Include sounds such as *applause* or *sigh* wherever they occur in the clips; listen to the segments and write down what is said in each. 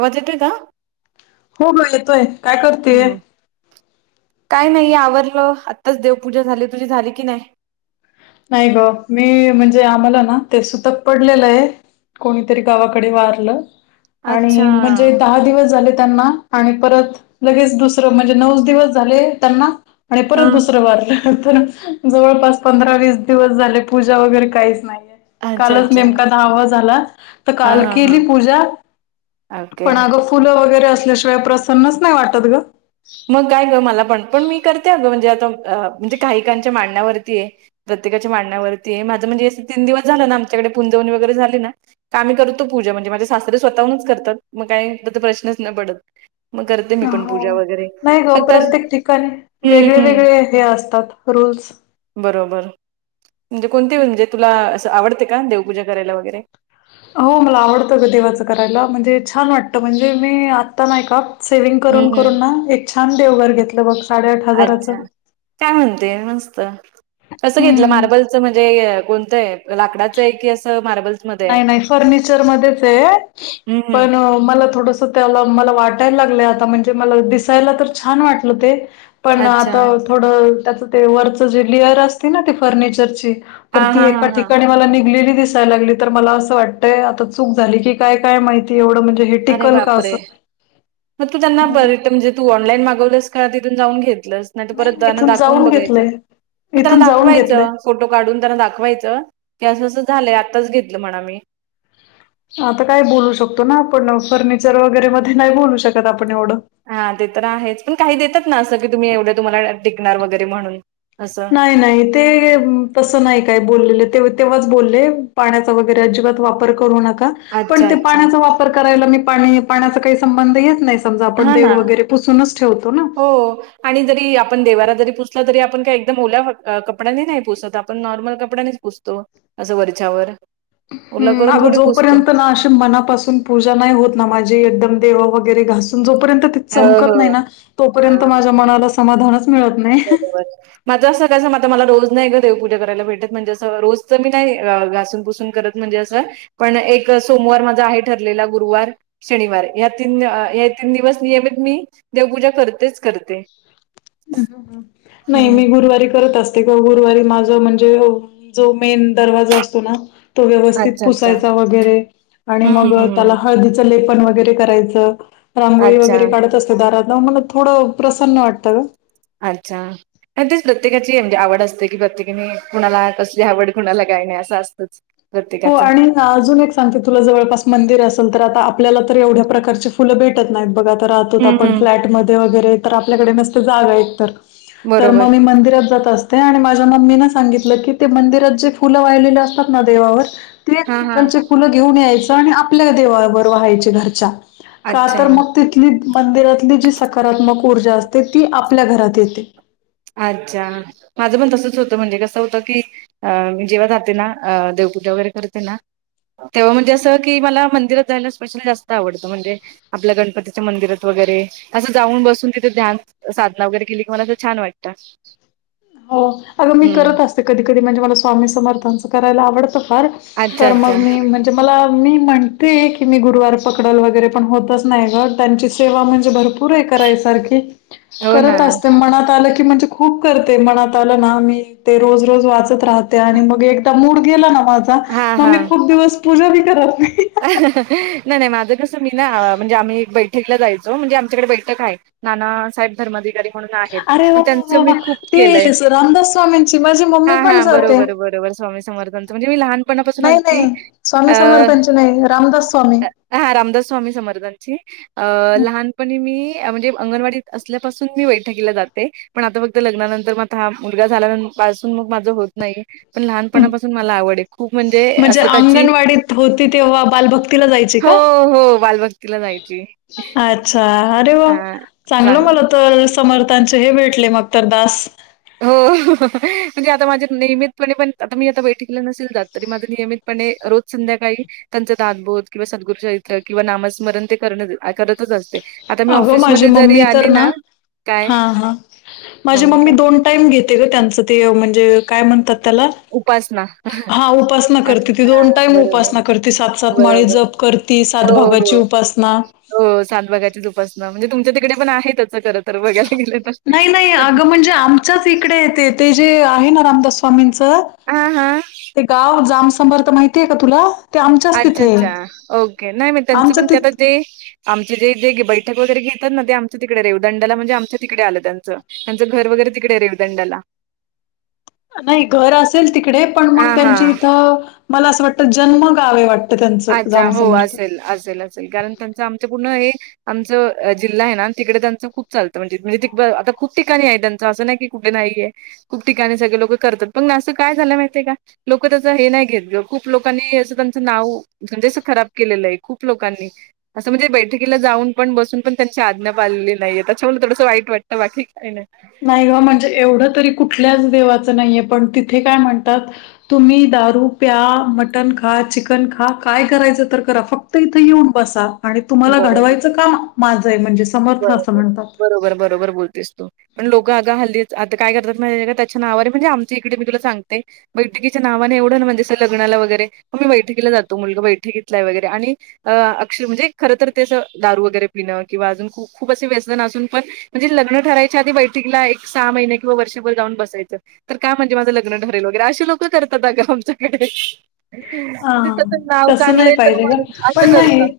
आवाज येत आहे का? हो ग येतोय. काय करतेय? काय नाही आवरलं आत्ताच देवपूजा झाली, तुझी झाली की नाही? नाही ग मी म्हणजे आम्हाला ना, ते सुतप पडलेलं ये. कोणीतरी गावाकडे वारलं अच्छा आणि म्हणजे दहा दिवस झाले त्यांना. आणि परत लगेच दुसरं म्हणजे नऊच दिवस झाले त्यांना आणि हा परत दुसरं वारलं. तर जवळपास पंधरा वीस दिवस झाले पूजा वगैरे काहीच नाहीये. अच्छा कालच अच्छा नेमका दहावा झाला, तर हा काल हा हा केली पूजा ओके पण अग फुलं वगैरे असल्याशिवाय प्रसन्नच नाही वाटत ग. मग काय ग मला पण, पण मी करते अगं म्हणजे आता म्हणजे काहीकांच्या मांनण्यावरती ये. प्रत्येकाच्या मांनण्यावरती ये माझं म्हणजे अस तीन दिवस झालं ना आमच्याकडे पुुंजवणी वगैरे झाली ना आमी करतो पूजा म्हणजे माझे सासरे स्वतःहूनच करतात, मग काही तर प्रश्नच नहीं पडत. मग करते मी पण हो पूजा वगैरे. नाही ग फक्त प्रत्येक अशी- ठिकाणी हम्म वेगळे हम्म वेगळे हे असतात रूल्स. बरोबर, म्हणजे कोणते म्हणजे तुला असं आवडते का देवपूजा करायला वगैरे? हो मला आवडतं ग देवाचं करायला म्हणजे छान वाटतं म्हणजे मी आत्ता नाही का सेविंग हं, करून हं. करून ना एक छान देवघर घेतलं बघ. साडेआठ अच्छा हजाराचं काय म्हणते मस्त. कसं घेतलं, हम्म मार्बलचं म्हणजे कोणतंय लाकडाचं ये की अस मार्बल? नाही नाही फर्निचर मध्येच ये हं, हं. पण मला थोडस त्याला मला वाटायला लागलं, आता म्हणजे मला दिसायला तर छान वाटलं ते पण अच्छा. आता थोडं त्याच ते वरचं जे लेअर असते ना ते फर्निचरची तर हां, ती हां, एका हां, हां. ठिकाणी मला निघलेली दिसायला लागली. तर मला असं वाटतय आता चूक झाली की काय काय माहित. एवढं म्हणजे हे अरे टिकल का बापरे! असं? मग तू त्यांना ब रिटर्न म्हणजे तू ऑनलाईन मागवलस का, तिथून जाऊन घेतलस? नाही तर परत मी त्यांना इथून दाखवून जाऊन बघायचं, घेतलंय म त्यांना इथून जाऊन घेतलंय दाखवायचं. फोटो काढून त्यांना दाखवायचं, की असं असं झालंय आत्ताच घेतलं म्हणा मी. आता काय बोलू शकतो ना आपण, फर्निचर वगैरे मध्ये नाही बोलू शकत आपण एवढं. हा ते तर आहेच पण काही देतात ना, असं की तुम्ही एवढं तुम्हाला टिकणार वगैरे म्हणून अस. नाही नाही ते तसं नाही काय बोललेलं, ते तेव्हाच बोलले पाण्याचा वगैरे अजिबात वापर पर करू नका, पण अच्छा, ते अच्छा. पाण्याचा वापर करायला मी पाणी पाण्याच काही संबंध येत नाहीस. समजा आपण हां ना. देव वगैरे पुसूनच ठेवतो ना. हो आणि जरी आपण देवारा जरी पुसला, तरी आपण काय एकदम ओल्या कपड्यांनी नाही पुसत, आपण नॉर्मल कपड्यांनी पुसतो, असं वरच्यावर. ओला हम. करून अग थोडी पुसतो. जोपर्यंत ना अशी मनापासून पूजा नाही होत ना माझी, एकदम देव वगैरे घासून जोपर्यंत ते हो चमकत हो नाही ना हां तोपर्यंत हां माझ्या मनाला समाधानच मिळत नाही. बर. माझ असं कसं म आता मला रोज नाही ग देवपूजा करायला भेटत, म्हणजे असं रोज तर मी नाही घासून पुुसून करत. म्हणजे अस पण एक सोमवार माझा आहे ठरलेला, गुरुवार शनिवार, या तीन या तीन दिवस नियमित मी देवपूजा करतेच करते. हं नाही हं. मी गुरुवारी करत असत. ते गुरुवारी माझ म्हणजे जो मेन दरवाजा असतो ना तो व्यवस्थित अच्छा अच्छा. पुसायचा वगैरे आणि हं हं मग हं. त्याला हं. हळदी च लेपण वगैरे करायचं, रांगोळी अच्छा. वगैरे काडत असते दारात, मला थोडं प्रसन्न वाटतं ग. अच्छा. आणि तेच प्रत्येकाची म्हणजे आवड असते की प्रत्येकाने कुणाला कसली आवड कुणाला गाणे असं असतं हो आणि अजून एक सांगते तुला जवळपास मंदिर असेल तर आता आपल्याला तर एवढ्या प्रकारचे फुलं भेटत नाहीत बघा तर राहतो हम्म आपण हम्म फ्लॅटमध्ये वगैरे तर आपल्याकडे नसते जागा एक तर तर बरोबर मग मी मंदिरात जात असत ते आणि माझ्या मम्मी ना सांगितलं की ते मंदिरात जे फुलं वाहिलेले असतात ना देवावर तेच हा हा तिथलचे फुलं घेऊन यायचं आणि आपल्या देवावरर वहायचे घरच्या का अच्छा तर मग ती मंदिरातली जी सकारात्मक ऊर्जा असते ती आपल्या घरात येते अच्छा माझं पण तसच होतं म्हणजे कसं होतं की अ जेव्हा जाते ना देवपुजा वगैरे करते ना, तेव्हा म्हणजे असं की मला मंदिरात जायला स्पेशल जास्त आवडतं म्हणजे आपल्या गणपतीच्या मंदिरात वगैरे असं जाऊन बसून तिथे ध्यान साधना वगैरे केली की मला अस छान वाटतं हो अगं मी हम्म करत असते कधी कधी म्हणजे मला स्वामी समर्थांचं करायला आवडतं फार अच्छा तर अच्छा मग मी म्हणज की मला मी म्हणते की मी गुरुवार पकडलं वगैरे पण होतच नाही ग त्यांची सेवा म्हणजे भरपूर भरपूर आहे करायसारखी हो ना करत असते मनात आलं की खूप कर ते मनात आलं ना मी ते रोज रोज वाचत राहते आणि मग एकदा मूड गेला ना माझं हा मग हा मी खूप दिवस पूजा बी करत नाही नाही नाही माझं कसं मी ना म्हणजे आम्ही एक बै ठेकला जायचं म्हणजे आमच्याकडे बैठक आहे नाना साहेब धर्माधिकारी अरे *unintelligible* वा त्यांचे वा मी वा खूप ते केलय रामदास स्वामींची माझी मम्मी पण जाते बरोबर बरोबर स्वामी समर्थ समर्थांच म्हणजे मी लहानपणापासून नाही अगदी नाही स्वामी अ समर्थांची नाही रामदास स्वामी हा रामदास स्वामी समर्थांची अ लहानपणी मी म्हणजे अंगणवाडीत असल्यापासून मी बैठकीला जाते पण आता फक्त लग्नानंतर मग हा मुलगा झाल्या पासून मग माझं होत नाही. पण लहानपणापासून मला आवड खूप म्हणजे असं त्याची होती तेव्हा बालभक्तीला जायचे हो, का हो बालभक्तीला जायची. अच्छा! अरे वा! हां. चांगलं चांग बोलतोय समर्थ त्यांचे हे भेटले मग तर दास हो म्हणजे आता माझ्या नियमितपणे पण आता मी आता बैठकला नसेल जात तरी माझं नियमित पण हे रोज संध्याकाळी, त्यांचं दासबोध किंवा सदगुरु चरीत्र किंवा नामस्मरण ते करणं करत असते. आता मी अगं माझी ऑफिसमध्ये जरी मम्मी तर आली ना, काय हां, हां. माझी मम्मी दोन टाईम घेते ग त्यांचं ते म्हणजे काय म्हणतात त्याला उपासना हा उपासना अ, करते ती हां दोन टाईम बरोबर, उपासना करते सात, सात माळी बरोबर. जप करते. ती सात हो, हो. भागाची उपासना हो सांत भागातली उपासना म्हणजे तुमच्या तिकडे पण आहेतच खर तर बघायला गेलं तर ते आमच्याच इकडे येत ते जे आहे ना रामदास स्वामींचं हम हा ते गाव जामसंभरथ माहितीय का तुला? ते आमच्याच अच्छा! तिथे. अच्छा! ओके नाही म त्यांचं आमच्या पण ते तिथ आता जे आमचे जे जे बैठक वगैरे घेतात ना ते आमच्या तिकडे रेू दंडाला म्हणजे आमच्या तिकडे आलं त्यांचं त्यांचं घर वगैरे तिकडे आहे रेवदंडाला नाही घर असेल तिकडे पण मग हा हा त्यांची इथं मला असं वाटतं जन्मगाव वाटत. अच्छा हो असेल असेल असेल कारण त्यांचं आमच पूर्ण हे आमचं जिल्हा आहे ना तिकडे त्यांचं खूप चालतं म्हणजे म्हणजे आता खूप ठिकाणी आहे त्यांचं असं नाही की कुठे नाहीये खूप ठिकाणी सगळे लोक करतात पण असं काय झालं माहितय का? लोक त्याचं हे नाही घेत ग खूप लोकांनी असं त्यांचं नाव म्हणजेसं खराब केलेलं आहे खूप लोकांनी असं म्हणजे बैठकीला जाऊन पण बसून पण त्यांची आज्ञा पा आलेली नाहीये त्याच्यामुळेला थोडंसं वाईट वाटतं वाटे काही नाही नाही ग. म्हणजे एवढं तरी कुठल्याच देवाचं नाहीये. पण तिथे काय म्हणतात. तुम्ही दारू प्या. मटण खा. चिकन खा. काय करायचं तर करा. फक्त इथे येऊन बसा. आणि तुम्हाला बरोबर. घडवायचं काम माझंय. म्हणजे समर्थ असं बरोबर. म्हणतात. बरोबर. बरोबर बोलतेस तू. पण लोकं अग हल्ली आता काय करतात. त्याच्या नावाववर. म्हणजे आमच इकडे मी तुला सांगते. बैठकीच्या नावाने. एवढं ना म्हणजे. लग्नाला वगैरे आम्ही बैठकीला जातो. मुलगा बैठकीतला आहे. वगैरे आणि अ अक्षर म्हणजे खर तर ते अस. दारू वगैरे पिणं. किंवा अजून ख खूप असे व्यसन असून पण. म्हणजे लग्न ठरायच्या आधी. बैठकीला एक सहा महिने. किंवा वर्षभर जाऊन बसायचं. तर का? म्हणजे माझं लग्न ठरेल वगैरे. असे लोकं करतात. अ ग आमच्याकडे. हा तस नाव तसं नाही चांगलंय तर. पाहिजे ग म्हणून पण असं नाही करतात.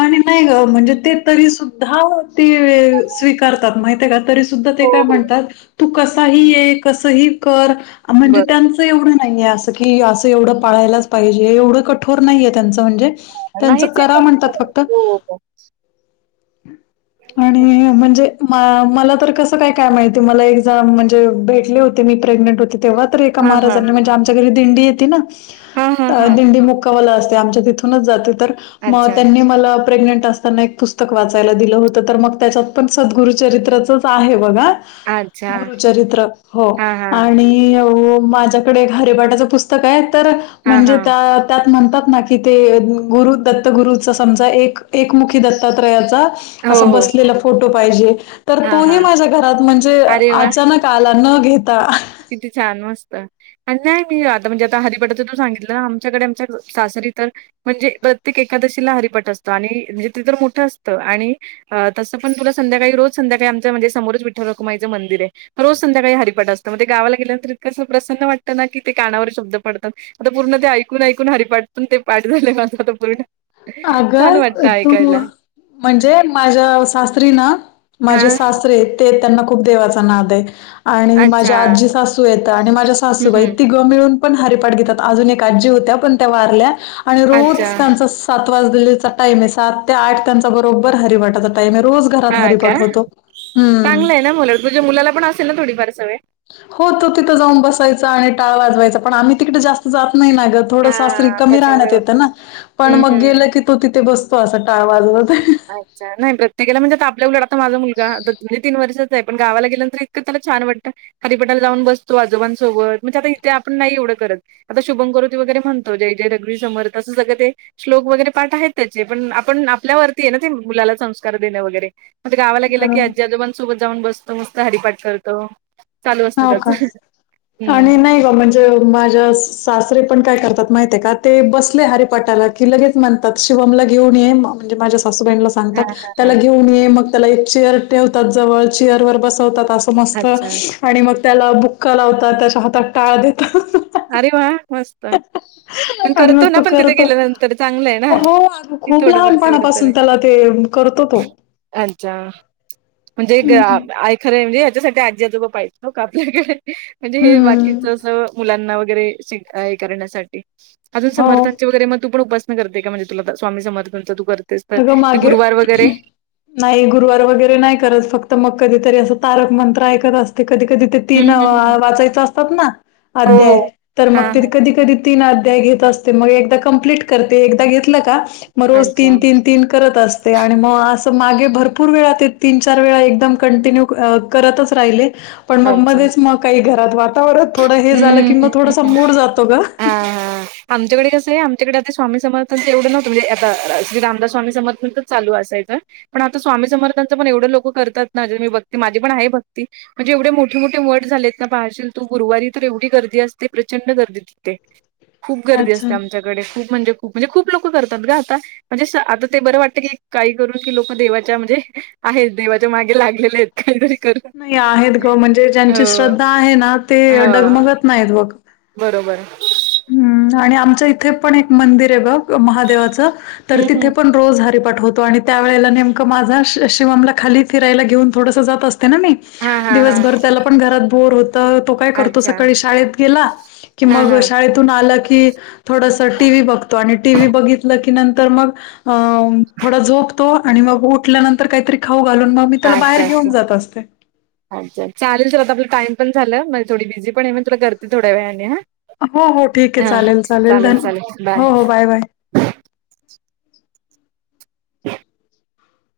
नाही ग. म्हणजे ते तरी सुद्धा. ते स्वीकारतात माहिते का? तरी सुद्धा ते ते हो म्हणतात. तू कसही ये. कसही कर. म्हणजे बर त्यांचं एवढं नाहीे असं की. असं एवढं. पाळायलाच पाहिजे. एवढं कठोर नाहीये. त्यांचं म्हणजे. त्यांचं नाहीच आहे करा का? म्हणतात फक्त. हो हो. आणि म्हणजे मला तर कसं काय? काय माहिती? मला एक जण म्हणजे भेटले होते. मी प्रेग्नेंट होते तेव्हा. एका हा हा महाराजांनी म्हणजे आमच्या घरी दिंडी येते ना. हा हा हा दिंडी मुक्कावाला असते. आमच्या तिथूनच जाते. तर म अच्छा त्यांनी मला. प्रेग्नेंट असताना. पुस्तक वाचायला दिलं होतं. तर मग त्याच्यात पण सद्गुरुचरित्राचच आहे बघा. अच्छा गुरुचरित्र. हो हा हा आणि येउ माझ्याकडे हरेपाटाचं पुस्तक आहे. तर हा म्हणजे हा त्यात त्यात म्हणतात ना. की ते गुरु दत्तगुरूचा. समजा एक. एकमुखी दत्तात्रयाचा. हो असा हो बसलेला फोटो पाहिजे. तर हा तो ही हा माझ्या घरात. म्हणजे अचानक आला. न घेता. कीती छान. मस्त. आणि नाही मी आता. म्हणजे आता हरिपाटाच तू सांगितलं. आमच्याकडे. आमच्या सासरी तर म्हणजे प्रत्येक एकादशीला हरिपाठ असतो. आणि म्हणजे ति तर मोठं असतं. आणि अ तसं पण. तुला संध्याकाळी. संध्याकाळी आमच. म्हणजे समोरच विठला रुकुमायची मंदिरे. रोज संध्याकाळी हरिपाट असतो म ते गावाला गेल्यानंतर इतकं प्रसन् वाटतं ना. की ते कानावर शब्द पडतात. आता पूर्ण ते ऐकून ऐकून. हरिपाठ पण ते पाठ झाले माझ आता पूर्ण. अग छान वाटतं तु ऐकायला म्हणजे माझ्या सासरी ना. माझे हा सासरे ते त्यांनाना खूप देवाचा नादे. आणि अच्छा माझ्या आजी सासू येत आणि माझ्या सासूबाई हम्म तीघ मिळून पण हपाठ घेतात. अजून एक आजी होत्या. पण त्या वारल्या. आणि अच्छा रोज त्यांचा सात वाजल्याचा टाईमे. सात ते आठ त्यांचा बरोबर हरिभठाचा टाईमे. रोज घरात हा हारीपठ होतो. हम्म. म्हणजे मुलाला पण असेल ना. थोडीफार सवय. हो तो तिथं जाऊन बसायचा. आणि टाळ वाजवायचा. पण आम्ही तिकडे जास्त जात नाही ना ग. थोड सासरी हां, कमी त्याच्यामुळे राहण्यात होतं. येतं ना. पण हं, मग हं. गेलं की. तो तिथे बसतो. असा टाळ वाजवत. अच्छा. नाही प्रत्येकाला म्हणजे आपल्यालाटा आता माझा मुलगा तर तीन वर्षचाय. पण गावाला गेल्या नंतर. इतकं त्याला छान वाटतं. हरिपाठाला जाऊन बसतो. आजोबसोबत. म्हणजे आता इथे आपण नाही एवढं करत. आता शुभमकरोती वगैरे म्हणतो. जय जय रघुवीर समर्थ असं सगंळ ते. श्लोक वगैरे पाठ आहे त्याचे. पण आपण आपल्यावर तीये ना ते. मुलाला संस्कार देण वगरे. मग गावाला गेला की, बरोबर. आजोबा सोबत जाऊन बसतो. मस्त हरिपाठ करतो. चालू असतं हो का? त्याचं. आणि हं. नाही ग म्हणजे माझ्या सासरी पण काय करतात माहिते का? ते बसले हरेपाटाला की लगेच म्हणतात. शिवमला घेऊन ये. म्हणजे माझ्या सासूबाईला हां, हां, त्याला हां. घेऊन ये मग त्याला एक चेअर ठेव चेअर वर बसवतात मस्त अच्छा. आणि मग त्याला बुक्का लावतात त्याच्या हातात टाळ देतात अरे वा मस्त पण आणि मग करतो ना तो पण तिथे करत गेल्यानंतर चांगलं आहे ना? हो ती खूप थोडंफार तेवढं तर लहानपणापासून आहे त्याला ते करतो तो अच्छा म्हणजे ग हम्म. खरं म्हणजे याच्यासाठी आजी आजोबा पाहिज का आपल्याकडे म्हणजे हे हम्म, बाकीच अस मुलांना वगैरे करण्यासाठी अजून हो. समर्थचे वगैर मग तू पण उपास करते काय म्हणज तुला स्वामी सर्थनच तू करते तर अगं ते मागे गुरुवार वगैरे नाही गुरुवार वगैरे नाही करत फक्त मग कधीतरी अस तारक मंत्र ऐकत असत ते कधी कधी ते तीन हम्म हम्म हम्म. वाचायच असतात ना हो अध्याय हो तर हा मग ते हा कधी कधी तीन अध्याय घेत असते मग एकदा कम्प्लीट करते एकदा घेतलं का मग रोज तीन अच्छा तीन तीन करत असते. आणि मग असं मागे भरपूर वेळा ते. तीन चार वेळा एकदम कंटिन्यू करतच राहिले पण मग अच्छा मध्येच मग काही घरात वातावरण थोडं हे हम्म झालं हम्म कि म हम्म थोडस हम्म मूड जातो ग हां हां. आमच्याकडे कसं आहे आमच्याकडे आता स्वामी समर्थनच एवढं नव्हतं म्हणे आता श्री रामदास स्वामी समर्थनचं चालू असायचं पण आता स्वामी समर्थांचं पण एवढं लोकं करतात नाे मी भक्ती माझी पण आहे भक्ती म्हणजे एवढे मोठे मोठे वट झालेत नाहेील तो गरुवारी तर एवढी गर्दी असते प्रचंड गर्दी दिते खूप गर्दी अच्छा असते आमच्या डे खूप म्हणजे खू म्हणजे खूप लोक करतात ग आता म्हणजे आता ते बरं वाटतं की काही करू की लोक देवाच्या म्हणजे आहेत देवाच्या मागे लागलेले आहेत काहीतरी कर नाही आहेत ग म्हणजे ज्यांची श्रद्धा आहे ना ते हो डगमगत नाहीत बघ बरोबर हम् आणि आमच इथे पण एक मंदिर आहे बघ महादेवाचं तर हं तिथे हं. पण रोज हरिपाठ होतो आणि त्यावेेळेला नेमकं माझा शिवामला खाली फिरायला घेऊन थोडंसं जात असत मी हां हां हां. दिवसभर त्याला पण घरात बोर हो तर तो काय करतो अच्छा. सकाळी शाळेत गेला की हां मग हां. शाळेतून आलं की थोडस टी व्ही बघतो आणि टीव्ही बघितलं की नंतर मग अ थोडा झोपतो आणि मग उठल्यानंतर काहीतरी खाऊ घालून मग त्याला अच्छा बाहेर अच्छा घेऊन जात असते. अच्छा चालेल आपला टाइम पण झाला मग थोडी बिझी पण मग तुला करते थोड्या वेळाने हा हो, हो. ठीक आहे. हा चालेल, चालेल धन चालेल हो, बाय हो. बाय. *unintelligible*